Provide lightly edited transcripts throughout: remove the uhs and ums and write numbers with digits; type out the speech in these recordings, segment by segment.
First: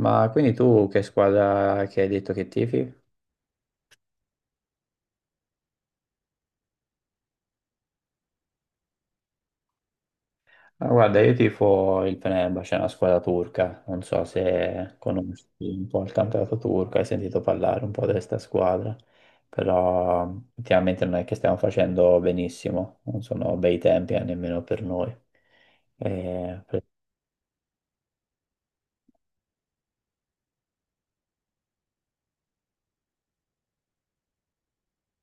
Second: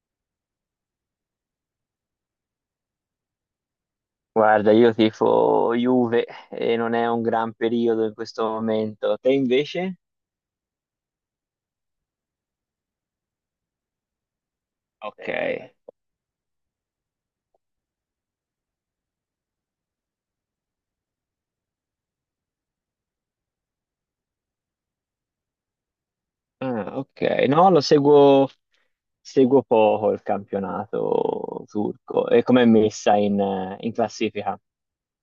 Ma quindi tu che squadra che hai detto che tifi? Guarda, io tifo Juve e non è un gran periodo in questo momento. Te invece? Ah, guarda, io tifo il Fenerbahce, è una squadra turca, non so se Ok, conosci un po' il campionato turco, hai sentito parlare un po' di questa squadra, però ultimamente non è che stiamo facendo benissimo, non sono bei tempi nemmeno per noi. Eh, ah, ok. No, lo seguo, seguo poco il campionato turco e com'è messa in classifica.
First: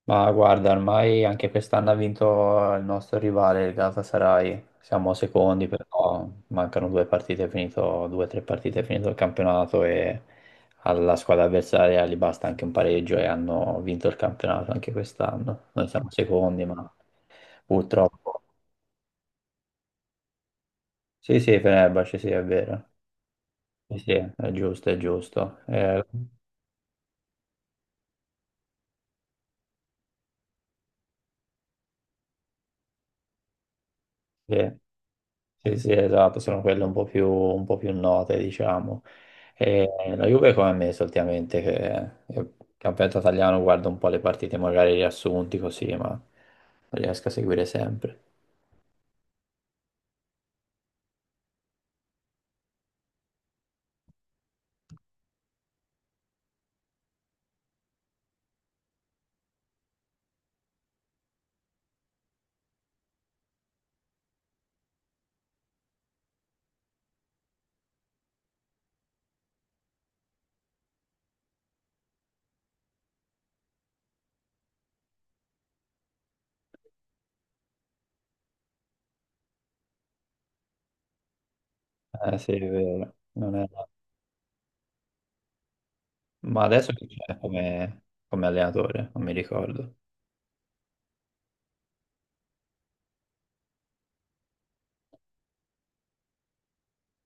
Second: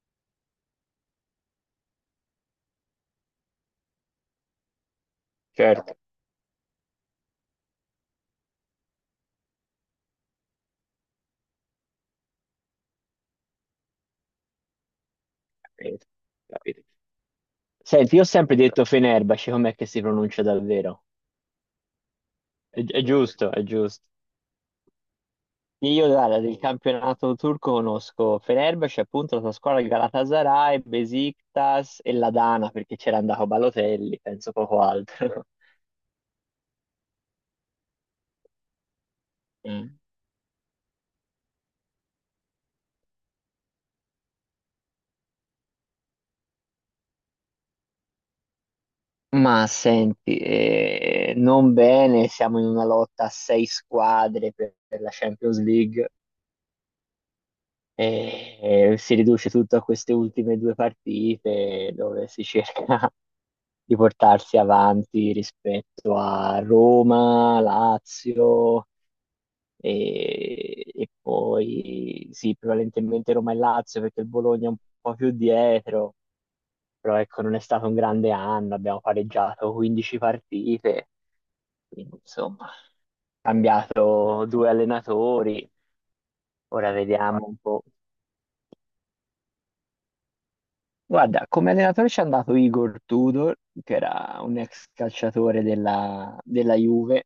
Ma guarda, ormai anche quest'anno ha vinto il nostro rivale, il Galatasaray. Siamo secondi, Certo, però mancano due partite, è finito, due o tre partite, è finito il campionato e alla squadra avversaria gli basta anche un pareggio e hanno vinto il campionato anche quest'anno. Noi capito, siamo secondi, capito. ma Senti, io ho purtroppo. sempre detto Fenerbahce, com'è che si pronuncia davvero? Sì, sì, Fenerbahce, sì, è È, vero. è giusto, è Sì, giusto. sì, è giusto, è giusto. Io guarda, del campionato turco conosco Fenerbahce, appunto la sua squadra il Galatasaray, Besiktas e la Dana, perché c'era andato Balotelli, penso Sì. poco altro. Sì, sì, esatto, sono quelle un po' più note, diciamo. E Mm. la Juve come me solitamente, che campionato italiano guardo un po' le partite, magari riassunti così, ma non riesco a seguire sempre. Ma senti, non bene, siamo in una lotta a sei squadre per la Champions League e, e si riduce tutto a queste ultime due partite dove si cerca di portarsi avanti rispetto a Roma, Lazio. E poi sì, prevalentemente Roma e Lazio perché il Bologna è un po' più dietro, però ecco, non è stato un grande anno, abbiamo pareggiato 15 partite, quindi Eh sì, è insomma, vero. Non è- cambiato due allenatori, Ma ora adesso chi c'è vediamo un po'. come allenatore? Non mi ricordo. Guarda, come allenatore ci è andato Igor Tudor, che era un ex calciatore della Juve,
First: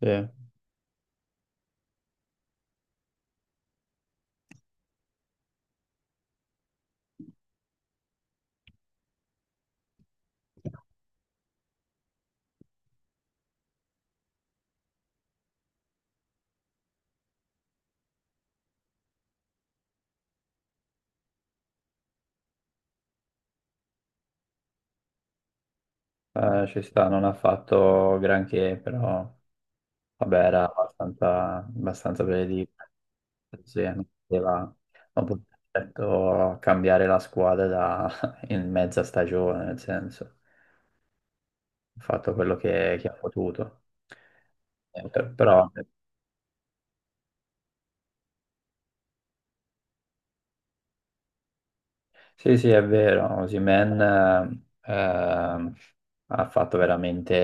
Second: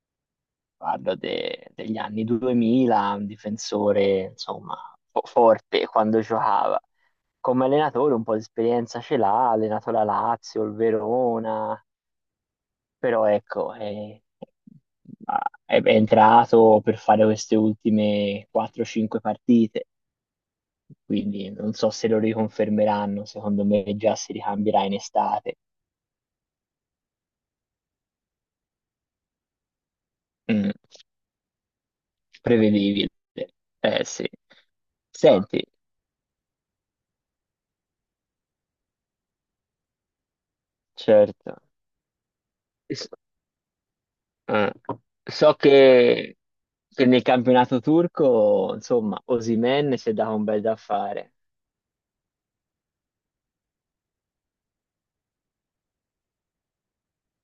Sì, parlo degli anni 2000, un difensore, insomma, forte quando giocava. Come allenatore un po' di esperienza ce l'ha, ha allenato la Lazio, il Verona, però ecco, è entrato per fare queste ultime 4-5 partite, quindi non so se lo riconfermeranno, secondo me già si ricambierà in estate. Ci sta, non ha fatto granché, però vabbè, era Mm, abbastanza, abbastanza. prevedibile, Sì, non eh sì. poteva, non poteva Senti, certo cambiare la squadra in mezza stagione, nel senso, certo, ha fatto quello che S- ha potuto. eh, Eh, per- so Però che nel campionato turco, insomma, Osimhen si è dato un bel da fare. sì, sì, è vero, Osimhen ha fatto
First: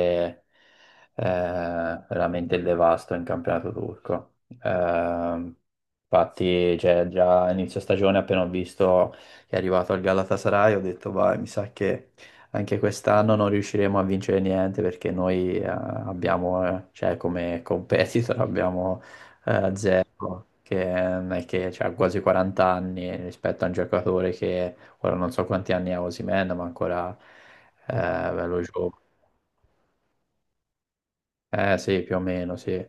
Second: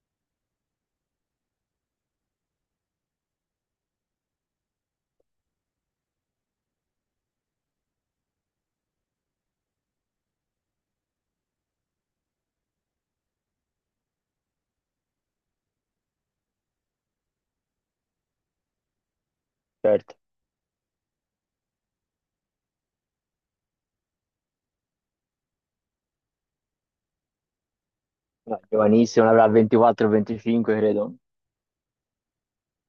eh, veramente il devasto in campionato turco. Ehm, Infatti, cioè, già a inizio stagione, appena ho visto che è arrivato al Galatasaray, ho detto, vai, mi sa che anche quest'anno non riusciremo a vincere niente perché noi abbiamo, cioè, come competitor abbiamo Certo, zero, che non è che cioè, ha quasi 40 anni rispetto a un giocatore che. Ora non so quanti anni ha Osimhen, ma ancora eh, Mm. bello no, giovane. giovanissimo, ne avrà 24-25, credo. Eh sì, più o meno, sì.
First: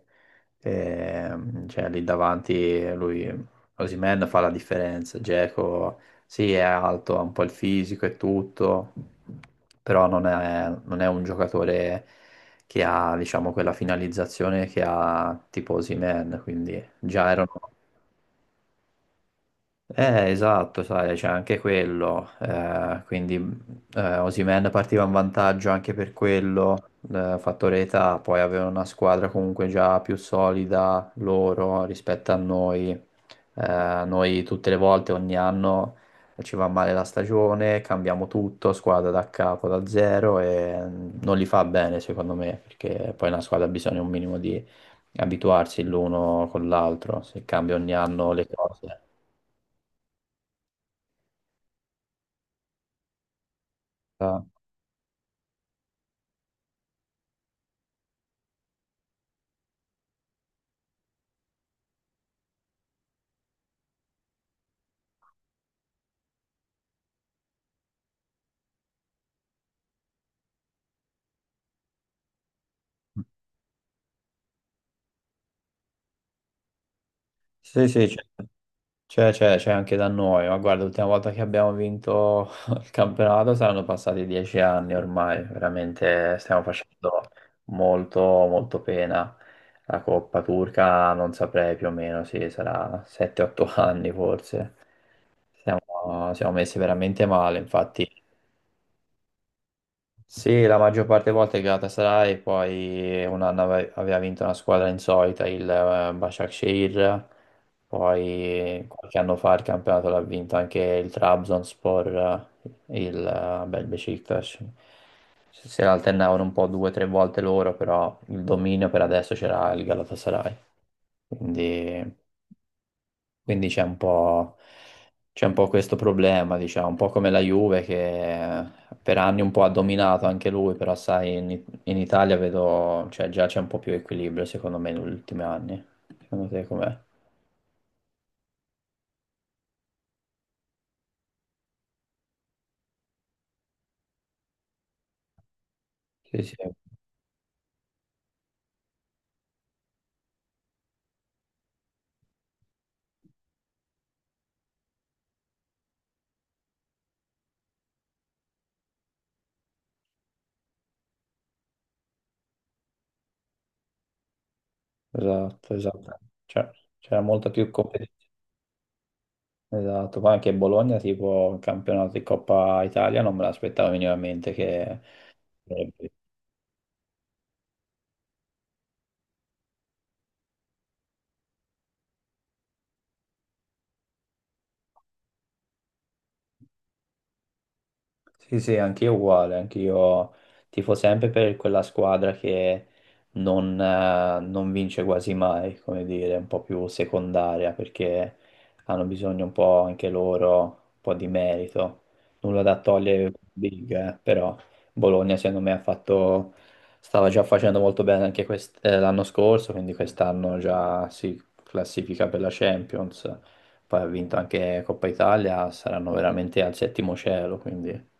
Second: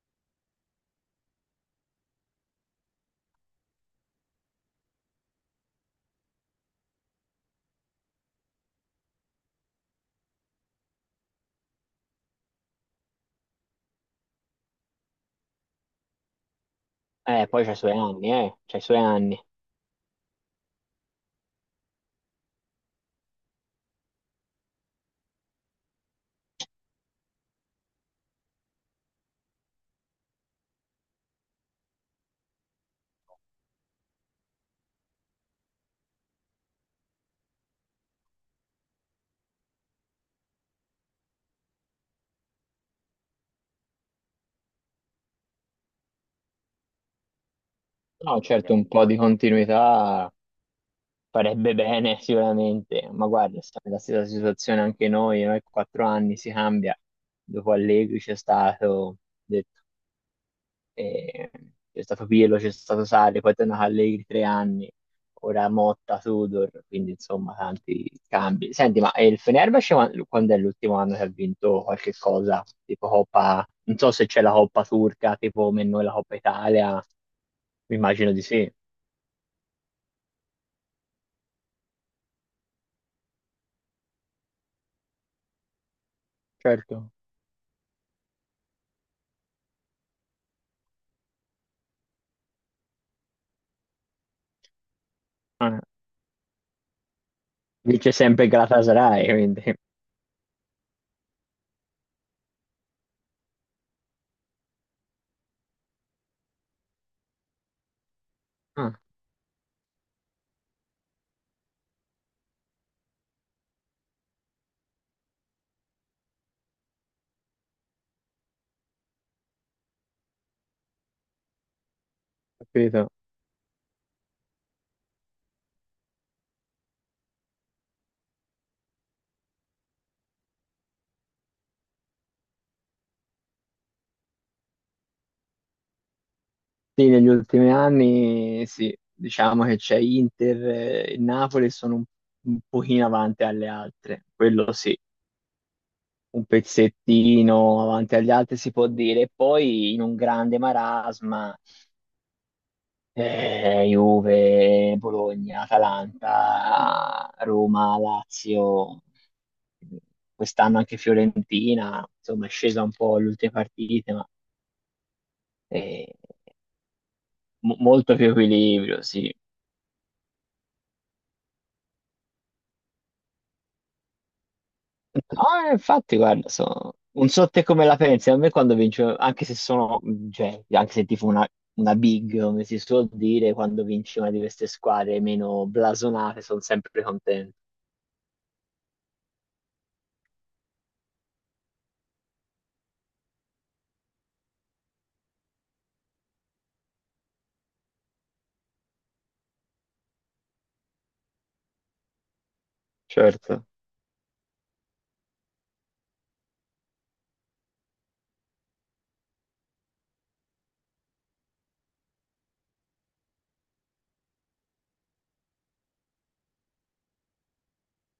Cioè lì davanti lui, Osimhen fa la differenza. Dzeko, sì, è alto, ha un po' il fisico e tutto, però non è un giocatore che ha, diciamo, quella finalizzazione che ha tipo Osimhen, quindi già erano. Poi c'ha i suoi anni, c'ha i suoi anni. Esatto, sai, c'è anche quello, quindi Osimhen partiva in vantaggio anche per quello, fattore età, poi aveva una squadra comunque già più solida loro rispetto a noi. Noi tutte le volte, ogni anno ci va male la stagione, cambiamo tutto, squadra da capo, da zero e non li fa bene secondo me, perché poi una squadra ha bisogno un minimo di abituarsi l'uno con l'altro, se cambia ogni anno No, le certo, un cose. po' di continuità farebbe bene sicuramente, ma guarda, siamo nella stessa Ah. situazione anche noi, 4 anni si cambia, dopo Allegri c'è stato, detto, e c'è stato Pirlo, c'è stato Sarri, poi è tornato Allegri 3 anni, ora Motta, Tudor, quindi insomma tanti cambi. Senti, ma il Fenerbahce quando è l'ultimo anno che ha vinto qualche cosa? Tipo Coppa, non so se c'è la Coppa turca, tipo come noi la Coppa Italia, Sì, mi sì, immagino c'è di sì. c'è- c'è- c'è anche da noi, ma guarda, l'ultima volta che abbiamo vinto il campionato saranno passati 10 anni ormai, veramente stiamo Certo, facendo molto, molto pena. La Coppa Turca non saprei più o meno, sì, sarà 7-8 anni forse. ah, Siamo messi veramente male, infatti vince sempre il Galatasaray, quindi... sì, la maggior parte delle volte è Galatasaray, e poi un anno aveva vinto una squadra insolita, il Başakşehir, poi Ah, qualche anno fa il campionato l'ha vinto anche il Trabzonspor, il Bel Beşiktaş. Si alternavano un po' due o tre volte loro, però il dominio per adesso c'era il Galatasaray, quindi. capito. Quindi c'è un po' questo problema, diciamo, un po' come la Juve che per anni un po' ha dominato anche lui, però sai, in Italia vedo, cioè già c'è un po' più equilibrio secondo me negli ultimi anni. Secondo te com'è? Sì, negli ultimi anni sì, diciamo che c'è Inter e Napoli sono un, pochino avanti alle altre, quello sì, Sì, un sì, pezzettino avanti agli altri si può dire, e poi in un grande marasma Juve, Bologna, Atalanta, Roma, Lazio, quest'anno anche Fiorentina, insomma è scesa un po' le ultime partite, ma esatto, eh, esatto. Cioè, c'era molta più molto competizione. più equilibrio, sì. Esatto, poi anche Bologna, tipo il campionato di Coppa Italia, non me l'aspettavo minimamente che. Ah, infatti, guarda, non so te come la pensi, a me quando vince, anche se sono, cioè, anche se tipo una big, come si suol dire, quando vince una di queste squadre meno blasonate, sono sempre contento. Sì, sì, anch'io uguale, anch'io tifo sempre per quella squadra che non vince quasi mai, come dire, un po' più secondaria, perché hanno bisogno un po' anche loro, un po' di merito. Nulla da togliere ai Certo. Big, però Bologna secondo me stava già facendo molto bene anche l'anno scorso, quindi quest'anno già si classifica per la Champions. Poi ha vinto anche Coppa Italia, saranno veramente al settimo cielo, quindi,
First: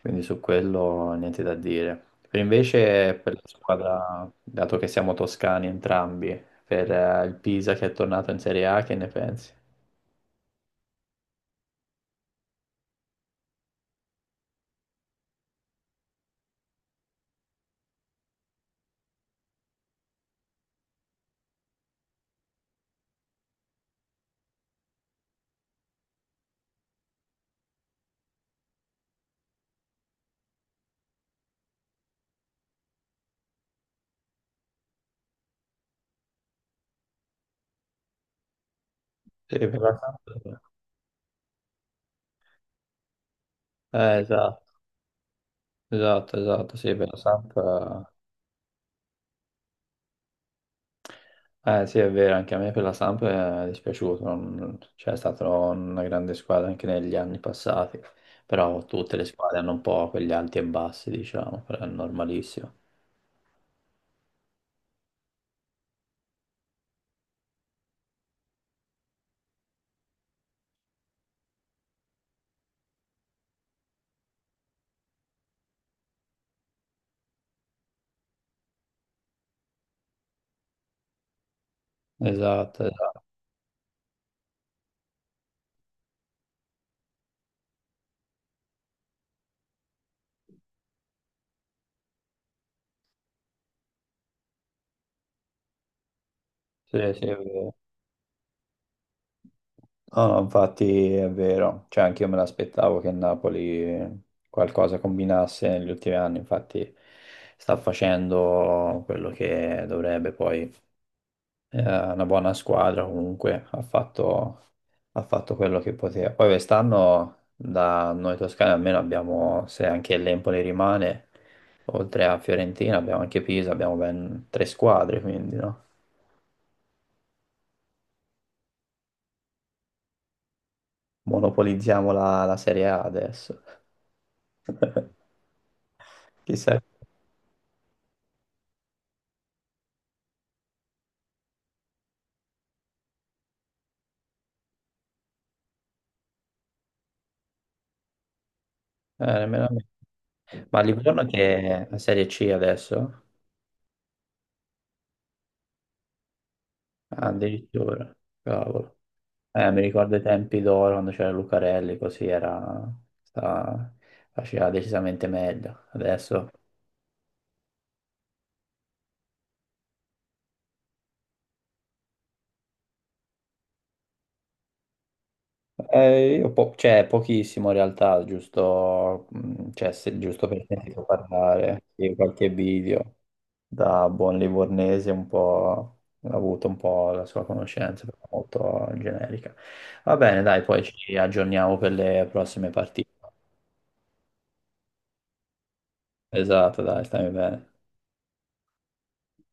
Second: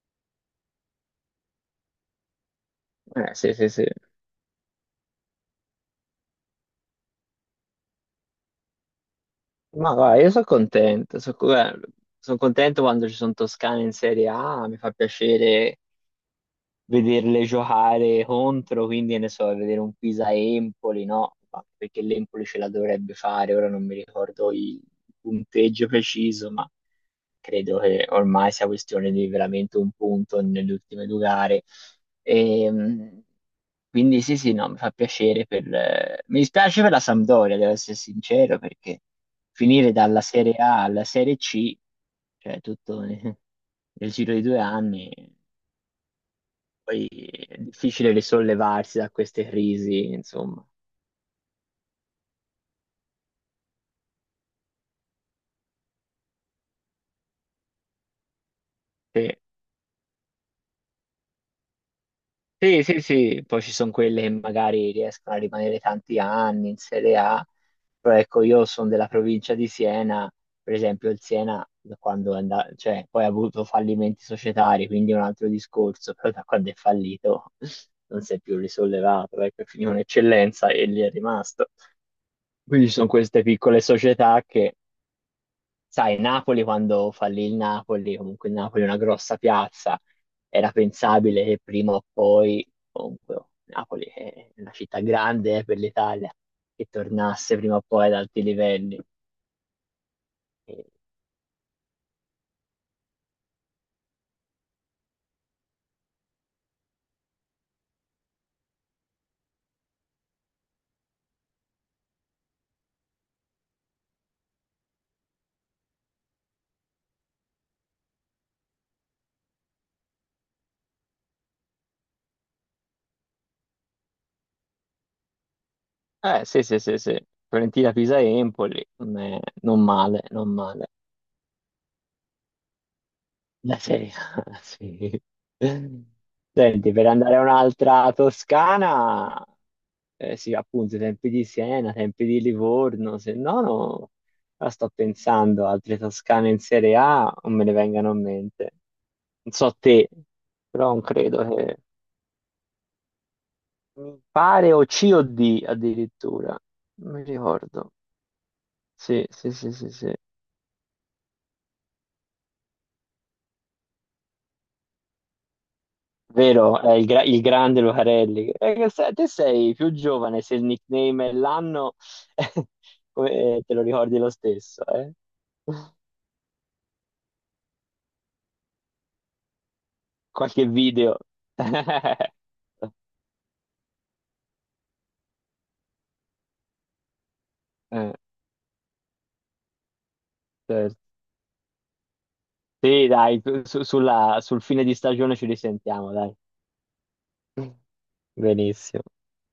quindi su quello niente da dire. Per invece per la Sì, sì, sì. squadra, dato che siamo toscani entrambi, per il Pisa che è tornato in Serie A, che ne pensi? Ma guarda, io sono contento quando ci sono Toscane in Serie A, mi fa piacere vederle giocare contro, quindi che ne so, vedere un Pisa-Empoli, no? Ma perché l'Empoli ce la dovrebbe fare, ora non mi ricordo il punteggio preciso, ma credo che ormai sia questione di veramente un punto nelle ultime due gare. Ehm, quindi sì, sì, no, mi fa piacere. Mi dispiace per la Sampdoria, devo essere sincero, perché Sì, per finire la dalla Serie Samp. A alla Serie C, cioè tutto nel giro di due Esatto, anni, esatto, esatto, sì, poi per la Samp. è difficile risollevarsi da queste crisi, insomma. Eh sì, è vero, anche a me per la Samp è dispiaciuto, cioè è stata una grande squadra anche negli anni passati, però tutte le Sì, squadre hanno un po' quegli alti e bassi, diciamo, però è normalissimo. sì, sì, sì. Poi ci sono quelle che magari riescono a rimanere tanti anni in Serie A, però ecco, io sono della provincia di Siena, per esempio il Siena, da quando è andato, cioè, poi ha avuto fallimenti societari, quindi è un altro discorso, però da quando è fallito non si è più risollevato, ecco, è finito un'eccellenza e lì è rimasto. Esatto, Quindi ci sono esatto, queste piccole società che sai, Napoli quando fallì il Napoli, comunque il Napoli è una grossa piazza, era pensabile che prima o poi, comunque oh, Napoli è una città grande per l'Italia, che sì, sì, è tornasse vero. prima o poi ad alti livelli. No, no, E- infatti è vero, cioè anche io me l'aspettavo che il Napoli qualcosa combinasse negli ultimi anni, infatti sta facendo quello che dovrebbe poi. È una buona squadra comunque, ha fatto quello che poteva. Poi quest'anno da noi toscani almeno abbiamo, se anche l'Empoli rimane, oltre a Fiorentina abbiamo anche Pisa, abbiamo ben tre squadre, quindi no? Sì, sì, sì, sì. Fiorentina, Pisa e Empoli. Mm, non male, non male. Monopolizziamo la Serie A adesso. La Serie A, sì. Chissà, Senti, eh, per andare a un'altra Toscana, eh sì, appunto, i tempi di Siena, i tempi di Livorno, se no, no, ora sto pensando, altre Toscane in Serie A non me ne vengano a mente. Non Nemmeno a so me. te, Ma però non Livorno credo che che... è la Serie C adesso? Mi pare o C o D addirittura, non mi Ah, ricordo. addirittura, cavolo. Sì, sì, sì, Mi sì, sì. ricordo i tempi d'oro quando c'era Lucarelli, così era, sta- faceva decisamente meglio. Adesso Vero, è il grande Lucarelli. Che te sei più giovane, se il nickname è l'anno, te lo ricordi lo stesso, eh? Io cioè, pochissimo in realtà, giusto, cioè, giusto per Qualche sentito video. parlare di qualche video da buon livornese, un po' ha avuto un po' la sua conoscenza, Eh, però molto generica. Va bene, dai, poi certo. ci aggiorniamo per le prossime Sì, partite. dai, sul fine di stagione ci risentiamo, dai. Esatto, dai, stai bene. Benissimo.